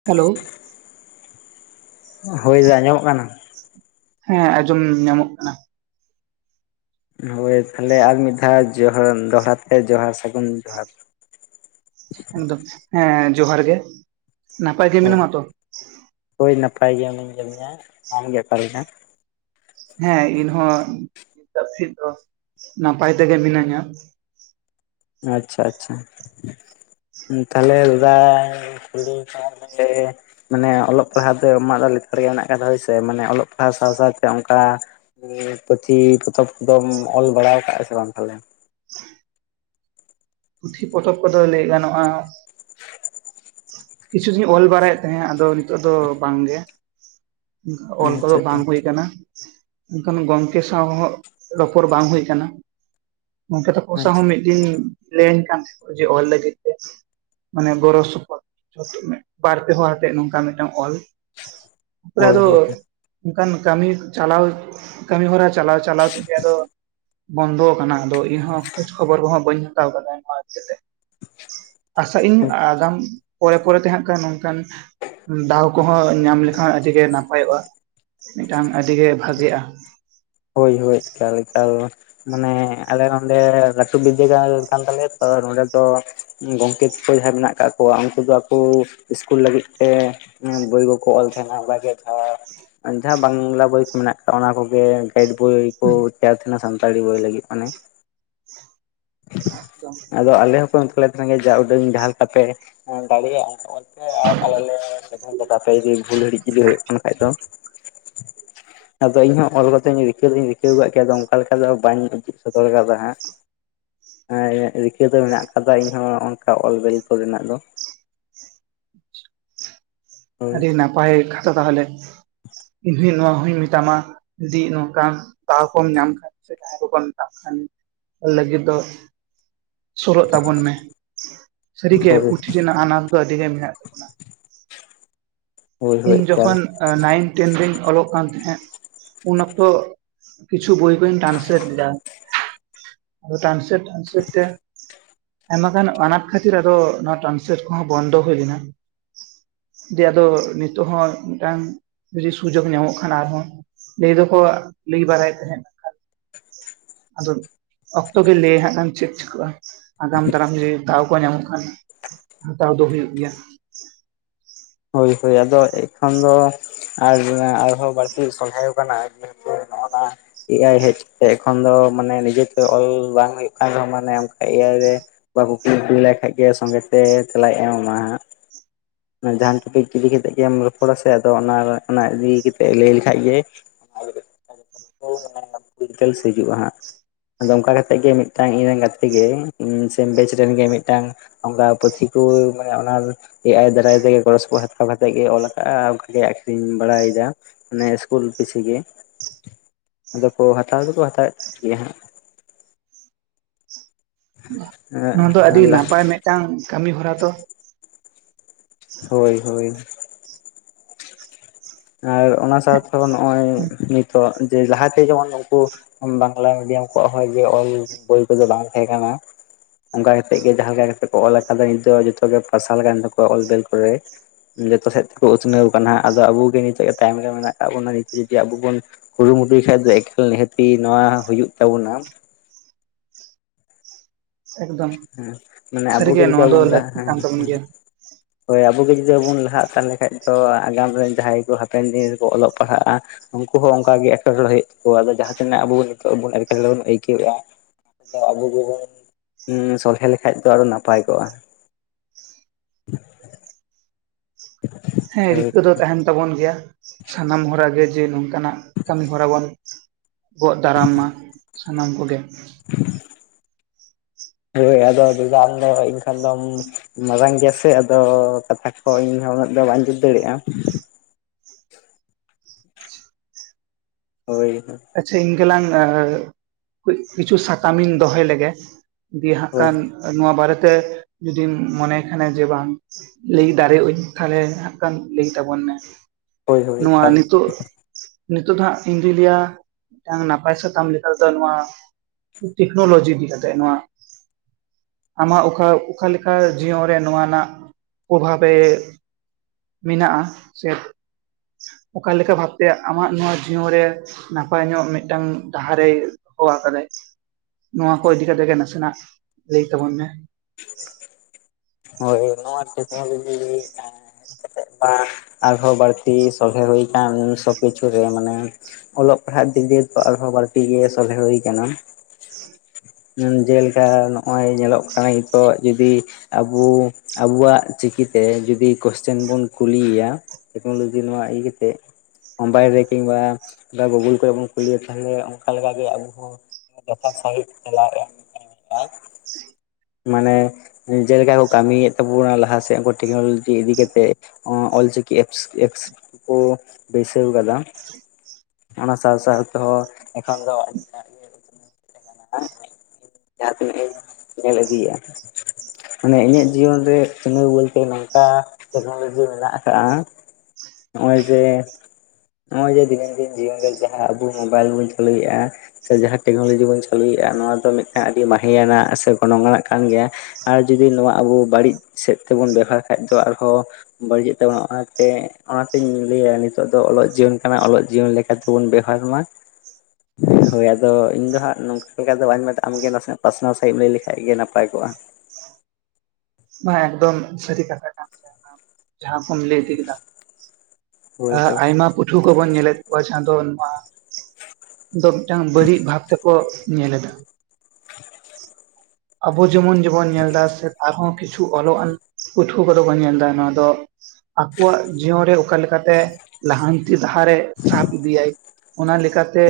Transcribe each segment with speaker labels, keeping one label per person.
Speaker 1: Hello
Speaker 2: ᱦᱳᱭ ᱫᱟ ᱟᱸᱡᱚᱢᱚᱜ ᱠᱟᱱᱟ᱾
Speaker 1: ᱦᱮᱸ ᱟᱸᱡᱚᱢ ᱧᱟᱢᱚᱜ ᱠᱟᱱᱟ᱾
Speaker 2: ᱦᱳᱭ ᱛᱟᱦᱞᱮ ᱟᱨ ᱢᱤᱫ ᱫᱷᱟᱣ ᱫᱚᱦᱲᱟᱛᱮ ᱡᱚᱦᱟᱨ ᱥᱟᱹᱜᱩᱱ ᱡᱚᱦᱟᱨᱼᱼ
Speaker 1: ᱮᱠᱫᱚᱢ ᱦᱮᱸ ᱡᱚᱦᱟᱨ ᱜᱮ ᱱᱟᱯᱟᱭ ᱜᱮ
Speaker 2: ᱦᱳᱭ
Speaker 1: ᱢᱮᱱᱟᱢᱟᱛᱚᱼᱼ
Speaker 2: ᱦᱳᱭ ᱱᱟᱯᱟᱭ ᱜᱮ ᱢᱤᱱᱟᱹᱧ ᱟᱠᱟᱫ ᱫᱤᱧᱟ ᱟᱢᱜᱮ ᱚᱠᱟᱞᱮᱠᱟ᱾
Speaker 1: ᱦᱮᱸ ᱤᱧᱦᱚᱹ ᱱᱤᱛ ᱫᱚ ᱱᱟᱯᱟᱭ ᱛᱮᱜᱮ ᱢᱤᱱᱟᱹᱧᱟ᱾
Speaker 2: ᱟᱪᱪᱷᱟ ᱪᱷᱟ ᱛᱟᱦᱚᱞᱮ ᱫᱟᱫᱟ [unintelligible] ᱢᱟᱱᱮ ᱚᱞᱚᱜ ᱯᱟᱲᱦᱟᱜ ᱫᱚ ᱟᱢᱟᱜ ᱫᱚ ᱞᱮᱛᱟᱲ ᱜᱮ ᱢᱮᱱᱟᱜ ᱟᱠᱟᱫᱟ ᱦᱭᱥᱮ ᱢᱟᱱᱮ ᱚᱞᱚᱜ ᱯᱟᱲᱦᱟᱜ ᱥᱟᱶ ᱥᱟᱶᱛᱮ ᱚᱱᱠᱟ᱾ ᱯᱩᱛᱷᱤ ᱯᱚᱛᱚᱵ ᱠᱚᱫᱚᱢ ᱚᱞ ᱵᱟᱲᱟᱣ ᱟᱠᱟᱜᱼᱟ ᱥᱮ ᱵᱟᱝ ᱛᱟᱦᱚᱞᱮᱼᱼ
Speaker 1: ᱯᱩᱛᱷᱤ ᱯᱚᱛᱚᱵ ᱠᱚᱫᱚ ᱞᱟᱹᱭ ᱜᱟᱱᱚᱜᱼᱟ᱾ ᱠᱤᱪᱷᱩ ᱫᱩᱧ ᱚᱞ ᱵᱟᱲᱟᱭᱮᱫ ᱛᱟᱦᱮᱸᱜ ᱟᱫᱚ ᱱᱤᱛᱚᱜ ᱫᱚ ᱵᱟᱝ ᱜᱮᱼᱼ ᱚᱞ
Speaker 2: ᱟᱪᱪᱷᱟ
Speaker 1: ᱠᱚᱫᱚ ᱵᱟᱝ
Speaker 2: ᱟᱪᱪᱷᱟ
Speaker 1: ᱦᱩᱭ ᱟᱠᱟᱱᱟ᱾ ᱢᱮᱱᱠᱷᱟᱱ ᱜᱚᱝᱠᱮ ᱥᱟᱶ ᱦᱚᱸ ᱨᱚᱯᱚᱲ ᱵᱟᱝ ᱦᱩᱭ ᱟᱠᱟᱱᱟ ᱜᱚᱢᱠᱮ ᱛᱟᱠᱚ ᱥᱟᱶ
Speaker 2: ᱟᱪᱪᱷᱟ
Speaker 1: ᱦᱚᱸ ᱢᱤᱫᱼᱼ [inaudible] ᱠᱟᱱ ᱛᱟᱦᱮᱸᱣᱟ ᱡᱮ ᱚᱞ ᱞᱟᱹᱜᱤᱫ ᱛᱮ ᱢᱟᱱᱮ ᱜᱚᱲᱚ ᱥᱚᱯᱚᱦᱚᱫᱼᱼ ᱵᱟᱨ ᱯᱮ ᱦᱚᱲ ᱟᱛᱮᱫ ᱱᱚᱝᱠᱟ ᱢᱤᱫᱴᱟᱱ ᱚᱞ ᱛᱯᱚᱨᱮ
Speaker 2: ᱦᱳᱭ
Speaker 1: ᱟᱫᱚ
Speaker 2: ᱦᱳᱭ
Speaker 1: ᱚᱱᱠᱟᱱ ᱠᱟᱹᱢᱤ ᱪᱟᱞᱟᱣ ᱠᱟᱹᱢᱤᱦᱚᱨᱟᱞᱟᱣ ᱪᱟᱞᱟᱣᱜᱮᱫᱚᱼᱼ ᱵᱚᱱᱫᱚ ᱟᱠᱟᱱᱟ ᱟᱫᱚ ᱤᱧᱦᱚᱸ ᱠᱷᱳᱡᱽ ᱠᱷᱚᱵᱚᱨ ᱠᱚᱦᱚᱸ ᱵᱟᱹᱧ ᱦᱟᱛᱟᱣ ᱟᱠᱟᱫᱟ ᱱᱚᱣᱟ ᱤᱫᱤᱠᱟᱛᱮᱼᱼ ᱟᱥᱟᱜ ᱟᱹᱧ ᱟᱜᱟᱢ ᱯᱚᱨᱮ ᱯᱚᱨᱮ ᱛᱮ ᱦᱟᱸᱜ ᱠᱷᱟᱱ ᱱᱚᱝᱠᱟᱱᱼᱼ ᱫᱟᱣ ᱠᱚᱦᱚᱸ ᱧᱟᱢ ᱞᱮᱠᱷᱟᱱ ᱟᱹᱰᱤᱜᱮ ᱱᱟᱯᱟᱭᱚᱜᱼᱟ᱾ ᱢᱤᱫᱴᱟᱝ ᱟᱹᱰᱤᱜᱮ ᱵᱷᱟᱜᱮᱜᱼᱟ᱾
Speaker 2: ᱦᱳᱭ ᱦᱳᱭ [inaudible] ᱢᱟᱱᱮ ᱟᱞᱮ ᱱᱚᱰᱮ ᱞᱟᱴᱩ ᱵᱤᱫᱟᱜᱟᱲ ᱠᱟᱱ ᱛᱟᱞᱮᱭᱟ ᱛᱚ ᱱᱚᱰᱮ ᱫᱚᱼᱼ ᱜᱚᱝᱠᱮ ᱛᱟᱠᱚ ᱡᱟᱦᱟᱸᱭ ᱢᱮᱱᱟᱜ ᱟᱠᱟᱫ ᱠᱚᱣᱟ ᱩᱱᱠᱩ ᱫᱚ ᱟᱠᱚ ᱤᱥᱠᱩᱞ ᱞᱟᱹᱜᱤᱫ ᱛᱮᱼᱼ ᱵᱳᱭ ᱠᱚᱠᱚ ᱚᱞ ᱛᱟᱦᱮᱱᱟ ᱚᱱᱠᱟᱜᱮ ᱡᱟᱦᱟᱸ ᱡᱟᱦᱟᱸ ᱵᱟᱝᱞᱟ ᱵᱳᱭ ᱠᱚ ᱢᱮᱱᱟᱜ ᱟᱠᱟᱫ ᱚᱱᱟ ᱠᱚᱜᱮᱼᱼ ᱴᱟᱭᱴ ᱵᱳᱭ ᱠᱚ
Speaker 1: ᱦᱩᱸ
Speaker 2: ᱛᱮᱭᱟᱨ ᱛᱟᱦᱮᱱᱟ ᱥᱟᱱᱛᱟᱲᱤ ᱵᱳᱭ ᱞᱟᱹᱜᱤᱫ ᱢᱟᱱᱮᱼᱼ
Speaker 1: ᱮᱠᱫᱚᱢ
Speaker 2: ᱟᱫᱚ ᱟᱞᱮ ᱦᱚᱸᱠᱚ ᱢᱮᱛᱟᱞᱮ ᱛᱟᱦᱮᱱ ᱜᱮᱭᱟ ᱡᱟ ᱩᱰᱟᱹ ᱰᱟᱦᱞ ᱠᱟ ᱠᱟᱛᱮ ᱫᱟᱲᱮᱭᱟᱜᱼᱟ᱾ ᱟᱞᱮ ᱞᱮ ᱡ ᱵᱷᱩᱞ ᱜᱷᱟᱹᱲᱤᱡ ᱡᱩᱫᱤ ᱦᱩᱭᱩᱜ ᱠᱟᱱ ᱠᱷᱟᱡ ᱫᱚᱼᱼ [unintelligible] ᱟᱫᱚ ᱤᱧᱦᱚᱸ ᱚᱞ ᱠᱟᱛᱮ ᱨᱤᱠᱟᱹᱧ ᱨᱤᱠᱟᱹᱣ ᱟᱠᱟᱫ ᱜᱮᱭᱟ ᱟᱫᱚ ᱚᱱᱠᱟ ᱞᱮᱠᱟ ᱫᱚ ᱵᱟᱹᱧ ᱩᱫᱩᱜ ᱥᱚᱫᱚᱨ ᱟᱠᱟᱫᱟ ᱦᱟᱸᱜᱼᱼ ᱦᱮᱸ ᱨᱤᱠᱟᱹ ᱫᱚ ᱢᱮᱱᱟᱜ ᱟᱠᱟᱫᱟ ᱤᱧ ᱦᱚᱸ ᱝᱠᱟ ᱚᱞ ᱵᱤᱞ ᱠᱚ ᱨᱮᱱᱟᱜ ᱫᱚᱼᱼ ᱦᱳᱭ
Speaker 1: ᱟᱹᱰᱤ ᱱᱟᱯᱟᱭ ᱠᱟᱛᱷᱟ ᱛᱟᱦᱚᱞᱮ ᱤᱧᱦᱚᱸ ᱱᱚᱣᱟ ᱦᱚᱧ ᱢᱮᱛᱟᱢᱟᱼᱼ ᱡᱩᱫᱤ ᱱᱚᱝᱠᱟᱱ ᱫᱟᱣ ᱠᱚᱢ ᱧᱟᱢ ᱠᱷᱟᱱ ᱥᱮ ᱡᱟᱦᱟᱸᱟᱸᱭ ᱠᱚᱵ ᱢᱮᱛᱟᱜ ᱠᱷᱟᱱᱼᱼ ᱚᱞ ᱞᱟᱹᱜᱤᱫ ᱫᱚ ᱥᱩᱨᱚᱜ ᱛᱟᱵᱚᱱ ᱢᱮ ᱥᱟᱹᱨᱤᱜᱮ
Speaker 2: ᱦᱳᱭ
Speaker 1: ᱯᱩᱛᱷᱤ ᱨᱮᱱᱟᱜ ᱟᱱᱟᱴ ᱫᱚ ᱟᱹᱰᱤᱜ ᱢᱮᱱᱟᱜ ᱛᱟᱵᱚᱱᱟ᱾
Speaker 2: ᱦᱳᱭ ᱦᱳᱭ
Speaker 1: ᱤᱧ
Speaker 2: ᱮᱠᱟᱞ
Speaker 1: ᱡᱚᱠᱷᱚᱱ ᱱᱟᱭᱤᱱ ᱴᱮᱱ ᱨᱮᱤᱧ ᱚᱞᱚᱜ ᱠᱟᱱ ᱛᱟᱦᱮᱸᱫᱼᱼ ᱩᱱ ᱚᱠᱛᱚ ᱠᱤᱪᱷᱩ ᱵᱳᱭ ᱠᱚᱧ ᱴᱟᱱᱥᱞᱮᱴ ᱞᱮᱫᱟ᱾ ᱟᱫᱚ ᱴᱟᱱᱥᱮᱴ ᱴᱟᱱᱥᱮᱴ ᱛᱮ ᱟᱭᱢᱟ ᱜᱟᱱ ᱟᱱᱟᱴ ᱠᱷᱟᱹᱛᱤᱨ ᱟᱫᱚ ᱱᱚᱣᱟ ᱴᱨᱟᱱᱥᱞᱮᱴ ᱠᱚᱦᱚᱸ ᱵᱚᱱᱫᱚ ᱦᱩᱭ ᱞᱮᱱᱟ᱾ ᱡᱮ ᱟᱫᱚ ᱱᱤᱛᱚᱜ ᱦᱚᱸ ᱢᱤᱫᱴᱟᱝ ᱡᱫᱤ ᱥᱩᱡᱳᱜ ᱧᱟᱢᱚᱜ ᱠᱷᱟᱱ ᱟᱨᱦᱚᱸ ᱞᱟᱹᱭ ᱫᱚᱠᱚ ᱞᱟᱹᱭ ᱵᱟᱲᱟᱭ ᱛᱟᱦᱮᱸᱱᱟ ᱠᱷᱟᱱ ᱟᱫᱚ ᱚᱠᱛᱚ ᱜᱮ ᱞᱟᱹᱭ ᱦᱟᱜ ᱪᱮᱫ ᱪᱤᱠᱟᱹᱜᱼᱟ ᱟᱜᱟᱢ ᱫᱟᱨᱟᱢ ᱡᱩᱫᱤ ᱫᱟᱣ ᱠᱚ ᱧᱟᱢᱚᱜ ᱠᱷᱟᱱ ᱦᱟᱛᱟᱣ ᱫᱚ ᱦᱩᱭᱩᱜ ᱜᱮᱭᱟ᱾
Speaker 2: ᱦᱳᱭ ᱦᱳᱭ, ᱟᱫᱚ ᱮᱠᱷᱟᱱ ᱫᱚ ᱟᱨ ᱟᱨᱦᱚᱸ ᱵᱟᱹᱲᱠᱤ ᱥᱚᱞᱦᱮ ᱟᱠᱟᱱᱟᱦ ᱱᱚᱜ ᱮ ᱟᱭ ᱦᱮᱡ ᱮᱠᱷᱚᱱ ᱫᱚ ᱢᱟᱱᱮ ᱱᱤᱡᱮᱛᱮ ᱚᱞ ᱵᱟᱝ ᱦᱩᱭᱩᱜ ᱠᱟᱱ ᱨᱮᱦᱚᱸ ᱢᱟᱱᱮ ᱚᱱᱠᱟ ᱤᱭᱟᱭ ᱨᱮ ᱵᱟᱠᱚ ᱠᱤ ᱠᱤ ᱞᱮᱠᱟᱱᱡ ᱜᱮ ᱥᱚᱸᱜᱮ ᱛᱮ ᱛᱮᱞᱟᱭ ᱮᱢᱟ ᱦᱟᱸᱜ᱾ ᱡᱟᱦᱟᱸ ᱪᱮᱫ ᱤᱫᱤ ᱠᱟᱛᱮᱫ ᱜᱮᱢ ᱨᱚᱯᱚᱲᱟ ᱥᱮ? ᱟᱫᱚ ᱚᱱᱟ ᱚᱱᱟ ᱤᱫᱤ ᱠᱟᱛᱮ ᱞᱟᱹᱭ ᱞᱮᱠᱷᱟᱡ ᱜᱮ [unintelligible] ᱦᱤᱡᱩᱜᱼᱟ, ᱦᱟᱸᱜ ᱾ ᱟᱫᱚ ᱚᱱᱠᱟ ᱠᱟᱛᱮᱜ ᱜᱮ ᱢᱤᱫᱴᱟᱝ ᱤᱧ ᱨᱮᱱ ᱜᱟᱛᱮ ᱜᱮ ᱥᱮ ᱵᱮᱪ ᱨᱮᱱ ᱜᱮ ᱢᱤᱫᱴᱟᱝ ᱚᱱᱠᱟ ᱯᱩᱛᱷᱤ ᱠᱚ ᱢᱟᱱᱮ ᱚᱱᱟ ᱮ ᱟᱭ ᱫᱟᱨᱟᱭ ᱛᱮᱜᱮ ᱜᱚᱲᱚ ᱥᱚᱯ ᱦᱟᱛᱟᱣ ᱠᱟᱛᱮᱫ ᱜᱮ ᱚᱞ ᱟᱠᱟᱫᱼᱟ᱾ ᱚᱱᱠᱟ ᱜᱮ ᱟᱹᱠᱷᱨᱤᱧ ᱵᱟᱲᱟᱭ ᱮᱫᱟ᱾ ᱚᱱᱮ ᱤᱥᱠᱩᱞ ᱯᱤᱪᱷᱤ ᱜᱮ ᱟᱫᱚ ᱠᱚ ᱦᱟᱛᱟᱣ ᱫᱚᱠᱚ ᱦᱟᱛᱟᱣᱮᱫ ᱜᱮᱭᱟ ᱦᱟᱸᱜ᱾
Speaker 1: ᱱᱚᱣᱟ ᱫᱚ ᱟᱹᱰᱤ
Speaker 2: ᱦᱟᱸᱜ
Speaker 1: ᱱᱟᱯᱟᱭ ᱢᱤᱫᱴᱟᱝ ᱠᱟᱹᱢᱤ ᱦᱚᱨᱟ ᱛᱚ᱾
Speaker 2: ᱦᱳᱭ, ᱦᱳᱭ᱾ ᱟᱨ ᱚᱱᱟ ᱥᱟᱶᱛᱮ ᱱᱚᱜᱼᱚᱭ ᱱᱤᱛᱚᱜ ᱡᱮ ᱞᱟᱦᱟ ᱛᱮ ᱡᱮᱢᱚᱱ ᱩᱱᱠᱩ ᱵᱟᱝᱞᱟ ᱢᱤᱰᱤᱭᱟᱢ ᱠᱚᱣᱟᱜ ᱦᱚᱸ ᱡᱮ ᱚᱞ ᱵᱳᱭ ᱠᱚᱫᱚ ᱵᱟᱝ ᱛᱟᱦᱮᱸ ᱠᱟᱱᱟ᱾ ᱚᱱᱠᱟ ᱠᱟᱛᱮᱜ ᱜᱮ ᱡᱟᱦᱟᱸ ᱞᱮᱠᱟ ᱠᱟᱛᱮᱜ ᱠᱚ ᱚᱞ ᱟᱠᱟᱫᱟ ᱱᱤᱛ ᱫᱚ ᱡᱚᱛᱚ ᱜᱮ ᱯᱥᱟᱞ ᱟᱠ ᱛᱟᱠᱚᱣᱟ ᱚᱞ ᱵᱮᱞ ᱠᱚᱨᱮ ᱡᱚᱛᱚ ᱥᱮᱫ ᱛᱮᱠᱚ ᱩᱛᱱᱟᱹᱣ ᱠᱟᱱᱟ ᱟᱫᱚ ᱟᱵᱚ ᱜᱮ ᱱᱤᱛᱚᱜ ᱛᱟᱭᱚᱢ ᱨᱮ ᱢᱮᱱᱟᱜ ᱠᱟᱜ ᱵᱚᱱᱟ ᱱᱤᱛ ᱡᱩᱫᱤ ᱟᱵᱚ ᱵᱚᱱ ᱠᱩᱨᱩᱢᱩᱴᱩᱭ ᱠᱷᱟᱱᱡ ᱫᱚ ᱮᱞ ᱱᱤᱦᱟᱹᱛᱤ ᱱᱚᱣᱟ ᱦᱩᱭᱩᱜ ᱛᱟᱵᱚᱱᱟ᱾
Speaker 1: ᱮᱠᱫᱚᱢ
Speaker 2: ᱦᱮᱸ ᱢᱟᱱᱮ ᱟᱵᱚ
Speaker 1: ᱥᱟᱹᱨᱤᱜᱮ
Speaker 2: ᱜᱮ ᱡᱩᱫᱤ
Speaker 1: ᱱᱚᱣᱟ ᱫᱚ
Speaker 2: ᱟᱵᱚᱱ
Speaker 1: ᱞᱟᱹᱠᱛᱤ ᱠᱟᱱ
Speaker 2: ᱞᱟᱦᱟᱜᱼᱟ᱾
Speaker 1: ᱛᱟᱵᱚᱱ ᱜᱮᱭᱟ
Speaker 2: ᱦᱳᱭ ᱟᱵᱚ ᱜᱮ ᱡᱩᱫᱤ ᱵᱟᱵᱚᱱ ᱞᱟᱦᱟᱜᱼᱟ, ᱛᱟᱦᱚᱞᱮ ᱠᱷᱟᱱ ᱫᱚ ᱟᱜᱟᱢ ᱨᱮᱱ ᱡᱟᱦᱟᱸᱭ ᱠᱚ ᱦᱟᱯᱮᱱ ᱫᱤᱱ ᱨᱮᱠᱚ ᱚᱞᱚᱜ ᱯᱟᱲᱦᱟᱜᱼᱟ᱾ ᱩᱱᱠᱩ ᱦᱚᱸ ᱚᱱᱠᱟ ᱜᱮ ᱮᱴᱠᱮ-ᱴᱚᱬᱮ ᱦᱩᱭᱩᱜ ᱛᱟᱠᱚᱣᱟ᱾ ᱟᱫᱚ ᱡᱟᱦᱟᱸ ᱛᱤᱱᱟᱹᱜ ᱟᱵᱚᱵᱚᱱ ᱱᱤᱛᱚᱜ ᱵᱚᱱ ᱮᱴᱠᱮᱴᱚᱬᱮ ᱵᱚᱱ ᱟᱹᱭᱠᱟᱹᱣᱮᱫᱼᱟ᱾ ᱟᱵᱚ ᱜᱮᱵᱚᱱ ᱥᱚᱞᱦᱮ ᱞᱮᱠᱷᱟᱡ ᱫᱚ ᱟᱨ ᱱᱟᱯᱟᱭ ᱠᱚᱜᱼᱟ᱾
Speaker 1: ᱦᱮᱸ
Speaker 2: ᱦᱳᱭ
Speaker 1: ᱨᱤᱠᱟᱹ ᱫᱚ ᱛᱟᱦᱮᱱ ᱛᱟᱵᱚᱱ ᱜᱮᱭᱟ᱾ ᱥᱟᱱᱟᱢ ᱦᱚᱲᱟᱜ ᱜᱮ ᱡᱮ ᱱᱚᱝᱠᱟᱱᱟᱜ ᱠᱟᱹᱢᱤ ᱦᱚᱨᱟ ᱵᱚᱱ ᱜᱚᱜ ᱫᱟᱨᱟᱢ ᱢᱟ ᱥᱟᱱᱟᱢ ᱠᱚᱜᱮ
Speaker 2: [inaudible] ᱦᱳᱭ ᱟᱫᱚ ᱫᱟᱫᱟ ᱟᱢ ᱫᱚ ᱤᱧ ᱠᱷᱟᱱ ᱫᱚᱢ ᱢᱟᱨᱟᱝ ᱜᱮᱭᱟ ᱥᱮ ᱟᱫᱚ ᱠᱟᱛᱷᱟ ᱦᱳᱭ, ᱤᱧ ᱫᱚ ᱦᱟᱜ ᱩᱱᱟᱹᱜ ᱫᱚ ᱵᱟᱹᱧ ᱡᱩᱛ ᱫᱟᱲᱮᱜᱼᱟ᱾ ᱦᱳᱭ᱾
Speaker 1: ᱟᱪᱪᱷᱟ ᱤᱧ ᱜᱮᱞᱟᱝ ᱠᱤᱪᱷᱩ ᱥᱟᱛᱟᱢ ᱤᱧ ᱫᱚᱦᱚᱭ ᱞᱮᱜᱮ᱾ ᱫᱤ ᱦᱟᱸᱜ
Speaker 2: ᱦᱳᱭ
Speaker 1: ᱠᱟᱱ ᱱᱚᱣᱟ ᱵᱟᱨᱮᱛᱮ ᱡᱩᱫᱤᱢ ᱢᱚᱱᱮ ᱠᱷᱟᱱᱮ ᱡᱮ ᱵᱟᱝ ᱞᱟᱹᱭ ᱫᱟᱲᱮᱭᱟᱜᱼ ᱟ᱾ ᱟᱧ ᱛᱟᱦᱞᱮ ᱱᱟᱜ ᱠᱷᱟᱱ ᱞᱟᱹᱭ ᱛᱟᱵᱚᱱ ᱢᱮ?
Speaker 2: ᱦᱳᱭ ᱦᱳᱭ
Speaker 1: ᱱᱚᱣᱟ
Speaker 2: ᱮᱠᱟᱞ
Speaker 1: ᱱᱤᱛᱳᱜ ᱱᱤᱛᱳᱜ ᱫᱚ ᱦᱟᱜ ᱤᱧᱫᱩᱧ ᱞᱟᱹᱭᱟ ᱢᱤᱫᱴᱟᱝ ᱱᱟᱯᱟᱭ ᱥᱟᱛᱟᱢ ᱞᱮᱠᱟ ᱛᱮᱫᱚ ᱱᱚᱣᱟ ᱴᱮᱠᱱᱳᱞᱚᱡᱤ ᱤᱫᱤ ᱠᱟᱛᱮᱜ ᱱᱚᱣᱟ᱾ ᱟᱢᱟᱜ ᱚᱠᱟ ᱚᱠᱟᱞᱮᱠᱟ ᱡᱤᱭᱚᱱ ᱨᱮ ᱱᱚᱣᱟ ᱨᱮᱱᱟᱜ ᱚᱵᱷᱟᱹᱵᱮ ᱢᱮᱱᱟᱜᱼᱟ ᱥᱮ ᱚᱠᱟᱮ ᱞᱮᱠᱟ ᱵᱷᱟᱵᱛᱮ ᱟᱢᱟᱜ ᱱᱚᱣᱟ ᱡᱤᱭᱚᱱ ᱨᱮ ᱱᱟᱯᱟᱭ ᱧᱚᱜ ᱢᱤᱫᱴᱟᱝ ᱰᱟᱦᱟᱨᱮ ᱫᱚᱦᱚ ᱟᱠᱟᱫᱟᱭ ᱱᱚᱣᱟ ᱠᱚ ᱤᱫᱤ ᱠᱟᱛᱮ ᱜᱮ ᱱᱟᱥᱮᱱᱟᱜ ᱞᱟᱹᱭ ᱛᱟᱵᱚᱱ ᱢᱮ᱾
Speaker 2: ᱦᱳᱭ ᱱᱚᱣᱟ ᱴᱮᱠᱱᱚᱞᱚᱡᱤ [unintelligible] ᱟᱨᱦᱚᱸ ᱵᱟᱹᱲᱛᱤ ᱥᱚᱞᱮ ᱦᱩᱭ ᱟᱠᱟᱱ ᱥᱚᱵᱽ ᱠᱤᱪᱷᱩ ᱦᱮᱸ ᱢᱟᱱᱮ ᱚᱞᱚᱜ ᱯᱟᱲᱦᱟᱜ ᱫᱤᱠᱫᱤᱭᱮ ᱛᱚ ᱟᱨᱦᱚᱸ ᱵᱟᱹᱲᱛᱤ ᱜᱮ ᱥᱚᱞᱦᱮ ᱦᱩᱭ ᱟᱠᱟᱱᱟ᱾ ᱡᱮᱞᱮᱠᱟ ᱱᱚᱜᱼᱚᱭ ᱧᱮᱞᱚᱜ ᱠᱟᱱᱟ ᱱᱤᱛᱚᱜ ᱡᱩᱫᱤᱼᱼ ᱟᱵᱚ ᱟᱵᱩᱣᱟᱜ ᱪᱤᱠᱤᱛᱮ ᱡᱚᱫᱤ ᱠᱚᱥᱪᱮᱱ ᱵᱩᱱ ᱠᱩᱞᱤᱭᱮᱭᱟ᱾ ᱴᱮᱠᱱᱳᱞᱚᱡᱤ ᱱᱚᱣᱟ ᱤᱫᱤ ᱠᱟᱛᱮ᱾ ᱢᱳᱵᱟᱭᱤᱞ ᱨᱮ ᱠᱤᱵᱟ ᱜᱩᱜᱩᱞ ᱠᱚᱨᱮ ᱵᱚᱱ ᱠᱩᱞᱮ ᱛᱟᱦᱚᱞᱮ ᱚᱱᱠᱟ ᱞᱮᱠᱟᱜᱮ ᱟᱵᱚ ᱦᱚᱸᱼᱼ ᱫᱟᱸᱥᱟᱨ [unintelligible] ᱢᱟᱱᱮ ᱡᱮᱞᱮᱠᱟ ᱠᱚ ᱠᱟᱹᱢᱤᱭᱮᱫ ᱛᱟᱵᱚᱱᱟ ᱞᱟᱦᱟᱥᱮᱫ ᱴᱮᱠᱱᱳᱞᱚᱡᱤ ᱤᱫᱤ ᱠᱟᱛᱮᱜᱼᱼ ᱚᱞᱪᱤᱠᱤ ᱮᱯᱥ ᱮᱯᱥ ᱠᱚ ᱵᱟᱹᱭᱥᱟᱹᱣ ᱠᱟᱫᱟ᱾ ᱚᱱᱟ ᱥᱟᱶ ᱥᱟᱶ ᱛᱮᱦᱚᱸ ᱮᱠᱷᱚᱱ ᱫᱚ᱾ [unintelligible] ᱡᱟᱦᱟᱸ ᱛᱤᱱᱟᱹᱜ ᱤᱧ ᱧᱮᱞ ᱤᱫᱤᱭᱮᱫᱼᱟ ᱢᱟᱱᱮ ᱤᱧᱟᱹᱜ ᱡᱤᱭᱚᱱ ᱨᱮ ᱪᱤᱱᱦᱟᱹᱣ ᱵᱚᱞᱛᱮ ᱱᱚᱝᱠᱟ ᱴᱮᱠᱱᱳᱞᱚᱡᱤ ᱢᱮᱱᱟᱜ ᱠᱟᱜ-ᱟ ᱠᱟᱜᱼᱟ᱾ ᱱᱚᱜᱼᱚᱭ ᱡᱮ᱾ ᱱᱚᱜᱼᱚᱭ ᱡᱮ ᱫᱤᱱᱟᱹᱢ ᱫᱤᱱ ᱡᱤᱭᱚᱱ ᱨᱮ ᱡᱟᱦᱟᱸ ᱟᱵᱚ ᱢᱳᱵᱟᱭᱤᱞ ᱵᱚᱱ ᱪᱟᱹᱞᱩᱭᱮᱫᱼᱟ᱾ ᱥᱮ ᱡᱟᱦᱟᱸ ᱴᱮᱠᱱᱳᱞᱚᱡᱤ ᱵᱚᱱ ᱪᱟᱹᱞᱩᱭᱮᱫᱼᱟ ᱱᱚᱣᱟ ᱫᱚ ᱢᱤᱫᱴᱟᱝ ᱟᱹᱰᱤ ᱢᱟᱦᱮᱤᱭᱟᱱᱟᱜ ᱥᱮᱼᱼ ᱱᱚᱝᱠᱟᱱᱟᱜ ᱠᱟᱱ ᱜᱮᱭᱟ ᱟᱨ ᱡᱩᱫᱤ ᱱᱚᱣᱟ ᱟᱵᱚ ᱵᱟᱹᱲᱤᱡ ᱥᱮᱫ ᱛᱮᱵᱚᱱ ᱵᱮᱵᱚᱦᱟᱨ ᱠᱷᱟᱡ ᱫᱚ ᱟᱨᱦᱚᱸᱼᱼ ᱵᱟᱹᱲᱤᱡᱚᱜ ᱛᱟᱵᱚᱱᱟ ᱚᱱᱟᱛᱮ ᱚᱱᱟᱛᱤᱧ ᱞᱟᱹᱭᱟ ᱱᱤᱛᱚᱜ ᱫᱚ ᱚᱞᱚᱜ ᱡᱤᱭᱚᱱ ᱠᱟᱱᱟ ᱚᱞᱚᱜ ᱡᱤᱭᱚᱱ ᱞᱮᱠᱟᱛᱮᱼᱼ ᱵᱚᱱ ᱵᱮᱣᱦᱟᱨ ᱢᱟ᱾ ᱦᱳᱭ ᱟᱫᱚ ᱤᱧᱫᱚ ᱦᱟᱸᱜ ᱱᱚᱝᱠᱟ ᱞᱮᱠᱟ ᱫᱚ ᱵᱟᱹᱧ ᱟᱢᱜᱮ ᱱᱟᱥᱮᱱᱟᱜ ᱯᱟᱥᱱᱟᱣ ᱥᱟᱦᱤᱡ ᱮᱢ ᱞᱟᱹᱭ ᱞᱮᱠᱷᱟᱱᱼᱼ ᱠᱷᱟᱡ ᱜᱮ ᱱᱟᱯᱟᱭ ᱠᱚᱜᱼᱟ᱾
Speaker 1: ᱵᱟᱝ ᱮᱠᱫᱚᱢ ᱥᱟᱹᱨᱤ ᱠᱟᱛᱷᱟ ᱠᱟᱱ ᱜᱮᱭᱟ ᱱᱚᱣᱟ ᱫᱚ᱾ ᱡᱟᱦᱟᱸ ᱠᱚᱢ ᱞᱟᱹᱭ ᱤᱫᱤ ᱠᱮᱫᱟ
Speaker 2: ᱦᱳᱭ
Speaker 1: ᱟ
Speaker 2: ᱦᱳᱭ
Speaker 1: ᱟᱭᱢᱟᱼᱼ ᱯᱟᱹᱴᱷᱩᱣᱟᱹ ᱠᱚᱵᱚᱱ ᱧᱮᱞᱮᱫ ᱠᱚᱣᱟ ᱢᱟᱦᱟᱸ ᱫᱚ ᱱᱚᱣᱟᱼᱼ ᱫᱚ ᱢᱤᱫᱴᱟᱝ ᱵᱟᱹᱲᱤᱡ ᱵᱷᱟᱵᱽ ᱛᱮᱠᱚ ᱧᱮᱞ ᱮᱫᱟ᱾ ᱟᱵᱚ ᱡᱮᱢᱚᱱ ᱡᱮᱢᱚᱱ ᱧᱮᱞ ᱮᱫᱟ ᱥᱮ ᱟᱨᱦᱚᱸᱼᱼ ᱠᱤᱪᱷᱩ ᱚᱞᱚᱜ ᱟᱱ ᱯᱟᱹᱴᱷᱩᱣᱟᱹ ᱠᱚᱫᱚ ᱠᱚ ᱧᱮᱞ ᱫᱟ ᱱᱚᱣᱟ ᱫᱚ ᱟᱠᱚᱣᱟᱜ ᱡᱤᱭᱚᱱ ᱨᱮ ᱚᱠᱟᱞᱮᱠᱼᱼ ᱞᱮᱠᱟᱛᱮ ᱞᱟᱦᱟᱱᱛᱤ ᱞᱟᱦᱟᱨᱮ ᱥᱟᱵ ᱤᱫᱤᱭᱟᱭ ᱚᱱᱟ ᱞᱮᱠᱟᱛᱮ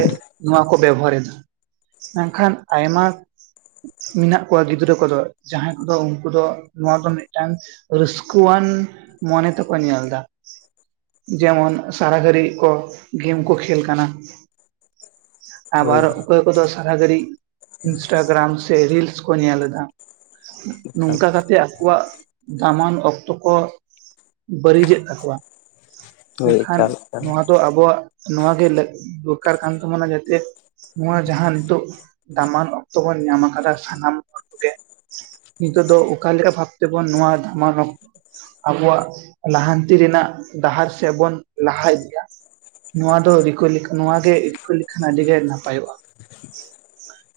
Speaker 1: ᱱᱚᱣᱟᱼᱼ ᱠᱚ ᱵᱮᱵᱷᱟᱨ ᱮᱫᱟ ᱢᱮᱱᱠᱷᱟᱱ ᱟᱭᱢᱟᱼᱼ ᱢᱮᱱᱟᱜ ᱠᱚᱣᱟ ᱜᱤᱫᱽᱨᱟᱹ ᱠᱚᱫᱚ ᱡᱟᱦᱟᱸᱭ ᱠᱚᱫᱚ ᱩᱱᱠᱩ ᱫᱚᱼᱼ ᱱᱚᱣᱟ ᱫᱚ ᱢᱤᱫᱴᱟᱝ ᱨᱟᱹᱥᱠᱟᱹᱣᱟᱱ ᱢᱚᱱᱮ ᱛᱮᱠᱚ ᱧᱮᱞᱫᱟ᱾ ᱡᱮᱢᱚᱱ ᱥᱟᱨᱟ ᱜᱷᱟᱹᱲᱤᱡ ᱠᱚ ᱜᱷᱤᱢ ᱠᱚ ᱠᱷᱮᱞ ᱠᱟᱱᱟ᱾
Speaker 2: ᱦᱳᱭ
Speaker 1: ᱟᱵᱟᱨ ᱚᱠᱚᱭ ᱠᱚᱫᱚ ᱥᱟᱨᱟ ᱜᱷᱟᱹᱲᱤᱡ ᱤᱱᱥᱴᱟᱜᱨᱟᱢ ᱥᱮ ᱨᱤᱞᱥ ᱠᱚ ᱧᱮᱞ ᱮᱫᱟ᱾
Speaker 2: ᱮᱠᱟᱞ
Speaker 1: ᱱᱚᱝᱠᱟ ᱠᱟᱛ ᱛᱮ ᱟᱠᱚᱣᱟᱜ ᱫᱟᱢᱟᱱ ᱚᱠᱛᱚ ᱠᱚ ᱵᱟᱹᱲᱤᱡᱮᱫ ᱛᱟᱠᱚᱣᱟ᱾
Speaker 2: ᱦᱳᱭ
Speaker 1: ᱢᱮᱱᱠᱷᱟᱱ
Speaker 2: ᱮᱠᱟᱞ ᱮᱠᱟᱞ
Speaker 1: ᱱᱚᱣᱟ ᱫᱚ ᱟᱵᱚᱣᱟᱜᱼᱼ ᱱᱚᱣᱟᱜᱮ ᱞᱟᱹᱜ ᱫᱚᱨᱠᱟᱨ ᱠᱟᱱ ᱛᱟᱵᱚᱱᱟ ᱡᱟᱛᱮᱼᱼ ᱱᱚᱣᱟ ᱡᱟᱦᱟᱸ ᱱᱤᱛᱚᱜ ᱫᱟᱢᱟᱱ ᱚᱠᱛᱚ ᱵᱚᱱ ᱧᱟᱢ ᱟᱠᱟᱫᱟ ᱥᱟᱱᱟᱢ ᱦᱚᱲ ᱠᱚᱜᱮᱼᱼ ᱱᱤᱛᱚᱜ ᱫᱚ ᱚᱠᱟᱮᱠᱟ ᱵᱷᱟᱵ ᱛᱮᱵᱚᱱ ᱱᱚᱣᱟ ᱫᱟᱢᱟᱱ ᱚᱠ ᱟᱵᱚᱣᱟᱜ ᱞᱟᱦᱟᱱᱛᱤ ᱨᱮᱱᱟᱜ ᱰᱟᱦᱟᱨ ᱥᱮᱫ ᱵᱚᱱ ᱞᱟᱦᱟ ᱤᱫᱤᱜ-ᱟ ᱱᱚᱣᱟ ᱫᱚ ᱨᱤᱠᱳᱭ ᱞᱮᱠᱷᱟᱱ ᱱᱚᱣᱟᱜᱮ ᱨᱤᱠᱟᱹᱭ ᱞᱮᱠᱷᱟᱱ ᱟᱹᱰᱤ ᱜᱮ ᱱᱟᱯᱟᱭᱚᱜᱼᱟ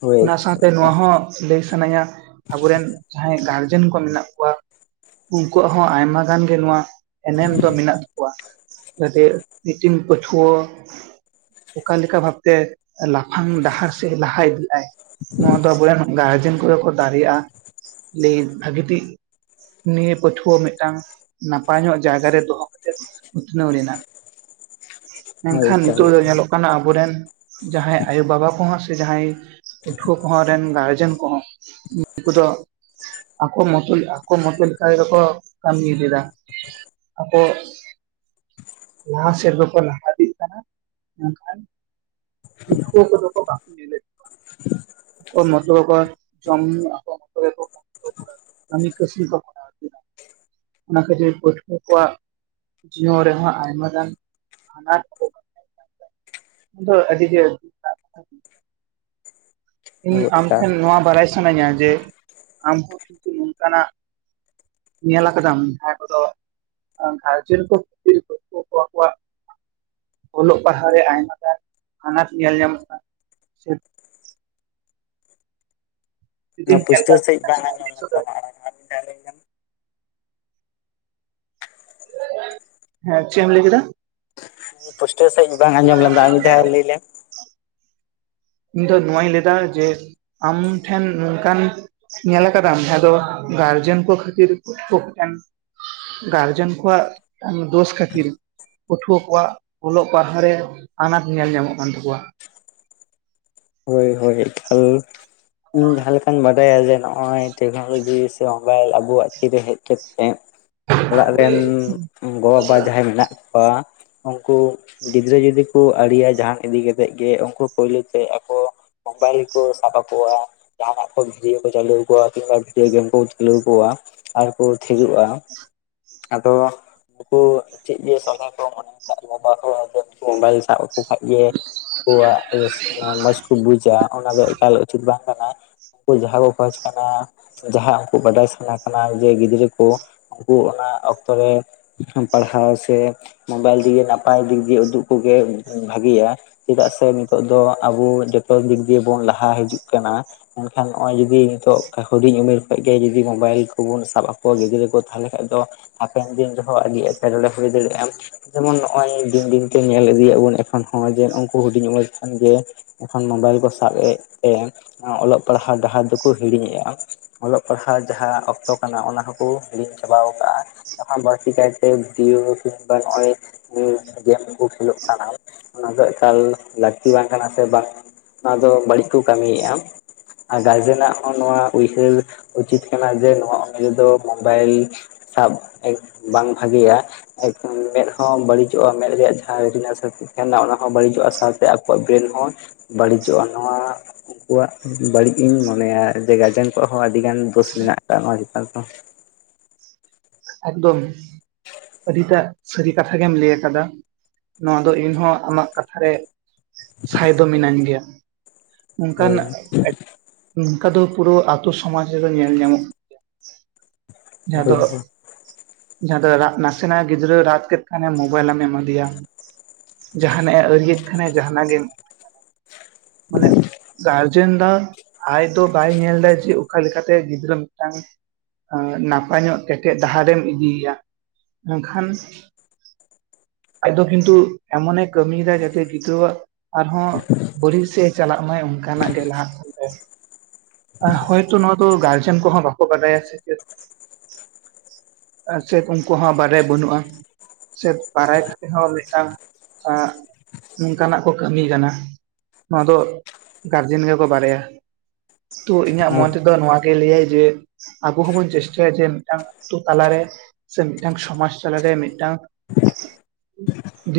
Speaker 2: ᱦᱳᱭ
Speaker 1: ᱚᱱᱟ
Speaker 2: ᱦᱳᱭ
Speaker 1: ᱥᱟᱶᱛᱮ ᱱᱚᱣᱟ
Speaker 2: ᱮᱠᱟᱞ
Speaker 1: ᱦᱚᱸ ᱞᱟᱹᱭ ᱥᱟᱱᱟᱧᱟ ᱟᱵᱚᱨᱮᱱ ᱡᱟᱦᱟᱸᱭ ᱜᱟᱨ ᱡᱮᱱ ᱠᱚ ᱢᱮᱱᱟᱜ ᱠᱚᱣᱟ ᱩᱱᱠᱩᱣᱟᱜ ᱦᱚᱸ ᱟᱭᱢᱟ ᱜᱟᱱ ᱜᱮ ᱱᱚᱣᱟ ᱮᱱᱮᱢ ᱫᱚ ᱢᱮᱱᱟᱜ ᱛᱟᱠᱚᱣᱟ᱾ ᱡᱟᱛᱮ ᱢᱤᱫᱤᱴᱤᱱ ᱯᱟᱹᱴᱷᱣᱟᱹᱼᱼ ᱚᱠᱟᱞᱮᱠᱟ ᱵᱷᱟᱵᱛᱮ ᱞᱟᱯᱷᱟᱝ ᱰᱟᱦᱟᱨ ᱥᱮᱫ ᱞᱟᱦᱟ ᱤᱫᱤ ᱟᱭᱼᱼ ᱱᱚᱣᱟ ᱫᱚ ᱟᱵᱚᱨᱮᱱ ᱜᱟᱨᱡᱮᱱ ᱠᱚᱜᱮ ᱠᱚ ᱫᱟᱲᱮᱭᱟᱜᱼᱟ ᱞᱮᱭ ᱵᱷᱟᱹᱜᱮ ᱴᱷᱤᱠ᱾ ᱱᱤᱭᱟᱹ ᱯᱟᱹᱴᱷᱣᱟᱹ ᱢᱤᱫᱴᱟᱝ᱾ ᱱᱟᱯᱟᱭ ᱧᱚᱜ ᱡᱟᱭᱜᱟᱨᱮ ᱫᱚᱦᱚ ᱠᱟᱛᱮᱫ ᱩᱛᱱᱟᱹᱣ ᱨᱮᱱᱟᱜ
Speaker 2: ᱦᱳᱭ
Speaker 1: ᱢᱮᱱᱠᱷᱟᱱ
Speaker 2: ᱮᱠᱟᱞ
Speaker 1: ᱱᱤᱛᱳᱜ ᱫᱚ
Speaker 2: ᱮᱠᱟᱞ
Speaker 1: ᱧᱮᱞᱚᱜ ᱠᱟᱱᱟ ᱟᱵᱚᱨᱮᱱ ᱡᱟᱦᱟᱸᱭ ᱟᱭᱳᱵᱟᱵᱟ ᱠᱚᱦᱚᱸ ᱥᱮ ᱡᱟᱦᱟᱸᱭ ᱯᱟᱹᱴᱷᱩᱣᱟᱹ ᱠᱚᱦᱚᱸ ᱨᱮᱱ ᱜᱟᱨᱡᱮᱱ ᱠᱚᱦᱚᱸ ᱩᱱᱠᱩ ᱫᱚ ᱟᱠᱚ ᱢᱚᱛᱚ ᱟᱠᱚ ᱢᱚᱛᱚ ᱞᱮᱠᱟ ᱜᱮᱠᱚ ᱠᱟᱹᱢᱤ ᱠᱮᱫᱟ ᱟᱠᱚ ᱞᱟᱦᱟ ᱥᱮᱫ ᱫᱚᱠᱚ ᱞᱟᱦᱟ ᱤᱫᱤᱜ ᱠᱟᱱᱟ ᱢᱮᱱᱠᱷᱟᱱ [unintelligible] [unintelligible] ᱡᱚᱢ ᱧᱩ ᱠᱟᱹᱢᱤ ᱠᱟᱹᱥᱱᱤ ᱠᱚ ᱠᱚᱨᱟᱣ ᱤᱫᱤᱭᱮᱫᱟ ᱚᱱᱟ ᱠᱷᱟᱹᱛᱤᱨ ᱯᱟᱹᱴᱷᱩᱣᱟᱹ ᱠᱚᱣᱟᱜ ᱡᱤᱭᱚᱱ ᱨᱮᱦᱚᱸ ᱟᱭᱢᱟ ᱜᱟᱱ ᱟᱱᱟᱴ ᱫᱚ ᱟᱹᱰᱤ ᱜᱮ ᱤᱧ
Speaker 2: ᱦᱳᱭ ᱮᱠᱟᱞ
Speaker 1: ᱟᱢᱴᱷᱮᱱ ᱱᱚᱣᱟ ᱵᱟᱲᱟᱭ ᱥᱟᱱᱟᱧᱟ ᱡᱮ ᱟᱢᱦᱚᱸ ᱠᱤᱱᱛᱩ ᱱᱚᱝᱠᱟᱱᱟᱜ ᱧᱮᱞ ᱟᱠᱟᱫᱟᱢ ᱡᱟᱦᱟᱸ ᱠᱚᱫᱚ ᱜᱟᱨᱡᱮᱱ ᱠᱚ ᱠᱷᱟᱹᱛᱤᱨ ᱯᱟᱹᱴᱷᱩᱣᱟᱹ ᱠᱚᱣᱟᱜ ᱚᱞᱚᱜ ᱯᱟᱲᱦᱟᱣ ᱨᱮ ᱟᱭᱢᱟ ᱜᱟᱱ ᱟᱱᱟᱴ ᱧᱮᱞ ᱧᱟᱢᱚᱜ ᱠᱟᱱ ᱡᱩᱫᱤᱢ
Speaker 2: ᱱᱚᱣᱟ
Speaker 1: ᱧᱮᱞ
Speaker 2: ᱯᱩᱥᱴᱟᱹ
Speaker 1: ᱠᱟᱜ ᱠᱷᱟᱱ
Speaker 2: ᱥᱟᱦᱤᱡ ᱵᱟᱝ ᱟᱸᱡᱚᱢᱚᱜ
Speaker 1: [unintelligible] ᱦᱮᱸ ᱪᱮᱫ ᱮᱢ ᱞᱟᱹᱭ ᱠᱮᱫᱟ?
Speaker 2: ᱯᱩᱥᱴᱟᱹᱣ ᱥᱟᱸᱦᱤᱡ ᱵᱟᱝ ᱟᱸᱡᱚᱢ ᱞᱮᱱ ᱫᱚ ᱟᱨ ᱢᱤᱫ ᱫᱷᱟᱣ ᱞᱟᱹᱭ ᱞᱮᱢ
Speaker 1: ᱤᱧ ᱫᱚ ᱱᱚᱣᱟᱧ ᱞᱟᱹᱭᱫᱟ ᱡᱮ ᱟᱢᱴᱷᱮᱱ ᱱᱚᱝᱠᱟᱱ ᱧᱮᱞ ᱟᱠᱟᱫᱟᱢ ᱡᱟᱦᱟᱸ ᱫᱚ ᱜᱟᱨᱡᱮᱱ ᱠᱚ ᱠᱷᱟᱹᱛᱤᱨ [unintelligible] ᱜᱟᱨᱡᱮᱱ ᱠᱚᱣᱟᱜ ᱫᱳᱥ ᱠᱷᱟᱹᱛᱤᱨ ᱯᱟᱹᱴᱷᱩᱣᱟᱹ ᱠᱚᱣᱟᱜ ᱚᱞᱚᱜ ᱯᱟᱲᱦᱟᱣ ᱨᱮ ᱟᱱᱟᱴ ᱧᱮᱞ ᱧᱟᱢᱚᱜ ᱠᱟᱱ ᱛᱟᱠᱚᱣᱟ।
Speaker 2: ᱦᱳᱭ ᱦᱳᱭ [unintelligible] ᱤᱧ ᱡᱟᱦᱟ ᱞᱮᱠᱟᱧ ᱵᱟᱰᱟᱭᱟ ᱡᱮ ᱱᱚᱜᱼᱚᱭ ᱴᱮᱠᱱᱳᱞᱚᱡᱤᱥ ᱥᱮ ᱢᱳᱵᱟᱭᱤᱞ ᱟᱵᱚᱣᱟᱜ ᱛᱤᱨᱮ ᱦᱮᱡ ᱠᱟᱛᱮᱫ ᱚᱲᱟᱜ ᱨᱮᱱ ᱜᱚᱼᱵᱟᱵᱟ ᱡᱟᱦᱟᱸᱭ ᱢᱮᱱᱟᱜ ᱠᱚᱣᱟ ᱩᱱᱠᱩ ᱜᱤᱫᱽᱨᱟᱹ ᱡᱩᱫᱤ ᱠᱚ ᱟᱲᱤᱭᱟ ᱡᱟᱦᱟᱱ ᱤᱫᱤ ᱠᱟᱛᱮᱫ ᱜᱮ ᱩᱱᱠᱩ ᱯᱳᱭᱞᱳ ᱛᱮ ᱟᱠᱚ ᱢᱳᱵᱟᱭᱤᱞ ᱠᱚ ᱥᱟᱵᱽ ᱟᱠᱚᱣᱟ ᱡᱟᱦᱟᱱᱟᱜ ᱠᱚ ᱵᱷᱤᱰᱤᱭᱳ ᱠᱚ ᱪᱟᱹᱞᱩ ᱟᱠᱣᱟ ᱠᱤᱝᱵᱟ ᱵᱷᱤᱰᱤᱭᱳ ᱜᱮᱢ ᱠᱚ ᱠᱷᱞᱟᱹᱣ ᱟᱠᱚᱣᱟ ᱟᱨ ᱠᱚ ᱛᱷᱤᱨᱚᱜᱼᱟ ᱟᱫᱚ ᱩᱱᱩᱠᱩ ᱪᱮᱫ ᱡᱮ ᱥᱟᱱᱟ ᱠᱚᱣᱟ [unintelligible] ᱩᱱᱠᱩ ᱢᱳᱵᱟᱭᱤᱞ ᱥᱟᱵ ᱟᱠᱚ ᱠᱷᱟᱡ ᱜᱮ ᱟᱠᱚᱣᱟᱜ ᱨᱟᱹᱥᱠᱟᱹ ᱟᱱᱮ ᱢᱚᱸᱡᱽ ᱠᱚ ᱵᱩᱡᱟ ᱚᱱᱟ ᱫᱚ ᱮᱠᱟᱞ ᱩᱪᱤᱛ ᱵᱟᱝ ᱠᱟᱱᱟ ᱩᱱᱠᱩ ᱡᱟᱦᱟᱸ ᱠᱚ ᱠᱷᱚᱡ ᱠᱟᱱᱟ ᱡᱟᱦᱟᱸ ᱩᱱᱠᱩ ᱵᱟᱰᱟᱭ ᱥᱟᱱᱟ ᱠᱟᱱᱟ ᱡᱮ ᱜᱤᱫᱽᱨᱟᱹ ᱠᱚ ᱩᱱᱠᱩ ᱚᱱᱟ ᱚᱠᱛᱚ ᱨᱮ ᱯᱟᱲᱦᱟᱣ ᱥᱮ ᱢᱳᱵᱟᱭᱤᱞ ᱫᱤᱭᱮ ᱱᱟᱯᱟᱭ ᱫᱤᱠ ᱫᱤᱭᱮ ᱩᱫᱩᱜ ᱠᱚᱜᱮ ᱵᱷᱟᱜᱮᱭᱟ ᱪᱮᱫᱟᱜ ᱥᱮ ᱱᱤᱛᱚᱜ ᱫᱚ ᱟᱵᱚ ᱡᱚᱛᱚ ᱫᱤᱠ ᱫᱤᱭᱮ ᱵᱚᱱ ᱞᱟᱦᱟ ᱦᱤᱡᱩᱜ ᱠᱟᱱᱟ ᱢᱮᱱᱠᱷᱟᱱ ᱱᱚᱜᱼᱚᱭ ᱡᱩᱫᱤ ᱱᱤᱛᱚᱜ ᱦᱩᱰᱤᱧ ᱩᱢᱮᱨ ᱠᱷᱚᱡ ᱜᱮ ᱡᱩᱫᱤ ᱢᱳᱵᱟᱭᱤᱞ ᱠᱚᱵᱚᱱ ᱥᱟᱵ ᱟᱠᱚᱣᱟ ᱜᱤᱫᱽᱨᱟᱹ ᱠᱚ ᱛᱟᱞᱦᱮ ᱠᱷᱟᱡ ᱫᱚ ᱦᱟᱯᱮᱱ ᱫᱤᱱ ᱨᱮᱦᱚᱸ ᱟᱹᱰᱤ ᱮᱴᱠᱮᱴᱚᱬᱮ ᱦᱳᱭ ᱫᱟᱲᱮᱭᱟᱜᱼᱟ ᱡᱮᱢᱚᱱ ᱱᱚᱜ-ᱚᱭ ᱫᱤᱱ ᱫᱤᱱᱛᱮ ᱧᱮᱞ ᱤᱫᱤᱭᱮᱫ ᱵᱚᱱ ᱮᱠᱷᱚᱱ ᱦᱚᱸ ᱡᱮ ᱩᱱᱠᱩ ᱦᱩᱰᱤᱧ ᱩᱢᱮᱨ ᱠᱷᱚᱱ ᱜᱮ ᱠᱷᱚᱱ ᱢᱳᱵᱟᱭᱤᱞ ᱠᱚ ᱥᱟᱵ ᱮᱫ ᱛᱮ ᱚᱞᱚᱜ ᱯᱟᱲᱦᱟᱜ ᱰᱟᱦᱟᱨ ᱫᱚᱠᱚ ᱦᱤᱲᱤᱧᱮᱜᱼᱟ। ᱚᱞᱚᱜ ᱯᱟᱲᱦᱟᱜ ᱡᱟᱦᱟᱸ ᱚᱠᱛᱚ ᱠᱟᱱᱟ ᱚᱱᱟ ᱦᱚᱸᱠᱚ ᱦᱤᱲᱤᱧ ᱪᱟᱵᱟᱣ ᱠᱟᱜᱼᱟ। ᱡᱟᱦᱟ ᱵᱟᱹᱲᱛᱤ ᱠᱟᱭᱛᱮ ᱵᱷᱤᱰᱤᱭᱳ ᱠᱤᱝᱵᱟ ᱱᱚᱜ-ᱚᱭ ᱜᱮᱢ ᱠᱚ ᱠᱷᱮᱞᱳᱜ ᱠᱟᱱᱟ ᱚᱱᱟ ᱫᱚ ᱮᱠᱟᱞ ᱞᱟᱹᱠᱛᱤ ᱵᱟᱝ ᱠᱟᱱᱟ ᱥᱮ ᱵᱟᱝ ᱚᱱᱟ ᱫᱚ ᱵᱟᱹᱲᱤᱡ ᱠᱚ ᱠᱟᱹᱢᱤᱭᱮᱜᱼᱟ। ᱟᱨ ᱜᱟᱨᱡᱮᱱᱟᱜ ᱦᱚᱸ ᱱᱚᱣᱟ ᱩᱭᱦᱟᱹᱨ ᱩᱪᱤᱛ ᱠᱟᱱᱟ ᱡᱮ ᱱᱚᱣᱟ ᱩᱢᱮᱨ ᱫᱚ ᱢᱳᱵᱟᱭᱤᱞ ᱥᱟᱵ ᱮᱠ ᱵᱟᱝ ᱵᱷᱟᱜᱮᱭᱟ। ᱮᱠᱫᱚᱢ ᱢᱮᱫ ᱦᱚᱸ ᱵᱟᱹᱲᱤᱡᱚᱜᱼᱟ ᱢᱮᱫ ᱨᱮᱭᱟᱜ ᱡᱟᱦᱟᱸ ᱨᱮᱴᱤᱱᱟ ᱛᱟᱦᱮᱱᱟ ᱚᱱᱟ ᱦᱚᱸ ᱵᱟᱹᱲᱤᱡᱚᱜᱼᱟ ᱥᱟᱶᱛᱮ ᱟᱠᱚᱣᱟᱜ ᱵᱨᱮᱱ ᱦᱚᱸ ᱵᱟᱹᱲᱤᱡᱚᱜᱼᱟ ᱱᱚᱣᱟ ᱩᱱᱠᱩᱣᱟᱜ ᱵᱟᱹᱲᱤᱡ ᱤᱧ ᱢᱚᱱᱮᱭᱟ ᱡᱮ ᱜᱟᱨᱡᱮᱱ ᱠᱚᱣᱟᱜ ᱦᱚᱸ ᱟᱹᱰᱤ ᱜᱟᱱ ᱫᱳᱥ ᱢᱮᱱᱟᱜ ᱠᱟᱜ-ᱟ ᱱᱚᱣᱟ ᱪᱮᱛᱟᱱ ᱫᱚ
Speaker 1: ᱮᱠᱫᱚᱢ ᱟᱹᱰᱤᱴᱟᱜ ᱥᱟᱹᱨᱤ ᱠᱟᱛᱷᱟ ᱜᱮᱢ ᱞᱟᱹᱭ ᱟᱠᱟᱫᱟ ᱱᱚᱣᱟ ᱫᱚ ᱤᱧᱦᱚᱸ ᱟᱢᱟᱜ ᱠᱟᱛᱷᱟ ᱥᱟᱭᱫᱚ ᱢᱤᱱᱟᱹᱧ ᱜᱮᱭᱟ᱾ ᱚᱱᱠᱟᱱ
Speaker 2: ᱦᱳᱭ
Speaker 1: ᱚᱝᱠᱟ ᱫᱚ ᱯᱩᱨᱟᱹ ᱟᱛᱳ ᱥᱚᱢᱟᱡᱽ ᱨᱮᱫᱚ ᱧᱮᱞ ᱧᱟᱢᱚᱜ ᱡᱟᱦᱟᱸ
Speaker 2: ᱩᱱᱠᱩ
Speaker 1: ᱫᱚ
Speaker 2: ᱜᱮᱠᱚ
Speaker 1: ᱡᱟᱦᱟᱸ ᱫᱚ ᱨᱟᱜ ᱱᱟᱥᱮᱱᱟᱜ ᱜᱤᱫᱽᱨᱟᱹ ᱨᱟᱜ ᱠᱮᱫ ᱠᱷᱟᱱᱮ ᱢᱳᱵᱟᱭᱤᱞ ᱮᱢ ᱮᱢᱟ ᱫᱮᱭᱟ ᱡᱟᱦᱟᱱᱟᱜᱼᱮ ᱟᱹᱨᱤᱭᱮᱫ ᱠᱷᱟᱱᱮ ᱡᱟᱦᱱᱟᱜ ᱜᱮ ᱢᱟᱱᱮ ᱜᱟᱨᱡᱮᱱ ᱫᱚ ᱟᱡ ᱫᱚ ᱵᱟᱭ ᱧᱮᱞ ᱫᱟ ᱡᱮ ᱚᱠᱟ ᱞᱮᱠᱟᱛᱮ ᱜᱤᱫᱽᱨᱟᱹ ᱢᱤᱫᱴᱟᱝ ᱱᱟᱯᱟᱭ ᱧᱚᱜ ᱠᱮᱴᱮᱡ ᱰᱟᱦᱟᱨᱮᱢ ᱤᱫᱤᱭᱮᱭᱟ ᱢᱮᱱᱠᱷᱟᱱ ᱟᱡᱫᱚ ᱠᱤᱱᱛᱩ ᱮᱢᱚᱱᱮ ᱠᱟᱹᱢᱤᱭᱮᱫᱟ ᱡᱟᱛᱮ ᱜᱤᱫᱽᱨᱟᱹᱣᱟᱜ ᱟᱨᱦᱚᱸ ᱵᱟᱹᱲᱤᱡ ᱥᱮᱫ ᱮ ᱪᱟᱞᱟᱜ ᱢᱟᱭ ᱚᱱᱠᱟᱱᱟᱜ ᱜᱮ ᱞᱟᱦᱟᱜ ᱦᱚᱭᱛᱚ ᱱᱚᱣᱟ ᱫᱚ ᱜᱟᱨᱡᱮᱱ ᱠᱚᱦᱚᱸ ᱵᱟᱠᱚ ᱵᱟᱰᱟᱭᱟ ᱥᱮ ᱪᱮᱫ ᱥᱮ ᱩᱱᱠᱩ ᱦᱚᱸ ᱵᱟᱰᱟᱭ ᱵᱟᱹᱱᱩᱜᱼᱟ ᱪᱮᱫ ᱵᱟᱲᱟᱭ ᱠᱟᱛᱮ ᱦᱚᱸ ᱢᱤᱫᱴᱟᱝ ᱱᱚᱝᱠᱟᱱᱟᱜ ᱠᱚ ᱠᱟᱹᱢᱤ ᱠᱟᱱᱟ ᱱᱚᱣᱟ ᱫᱚ ᱜᱟᱨᱡᱮᱱ ᱜᱮᱠᱚ ᱵᱟᱲᱟᱭᱟ᱾ ᱛᱚ ᱤᱧᱟᱹᱜ ᱢᱚᱱ ᱛᱮᱫᱚ ᱱᱚᱣᱟ ᱜᱮ ᱞᱟᱹᱭᱟᱭ ᱡᱮ ᱟᱵᱚ ᱦᱚᱸᱵᱚᱱ ᱪᱮᱥᱴᱟᱭᱟ ᱡᱮ ᱢᱤᱫᱴᱟᱝ ᱟᱛᱳ ᱛᱟᱞᱟᱨᱮ ᱥᱮ ᱢᱤᱫᱴᱟᱝ ᱥᱚᱢᱟᱡᱽ ᱛᱟᱞᱟᱨᱮ ᱢᱤᱫᱴᱟᱝ ᱵᱟᱝ ᱟᱸᱡᱚᱢ ᱴᱷᱤᱠᱟᱹᱜ ᱠᱟᱱᱟ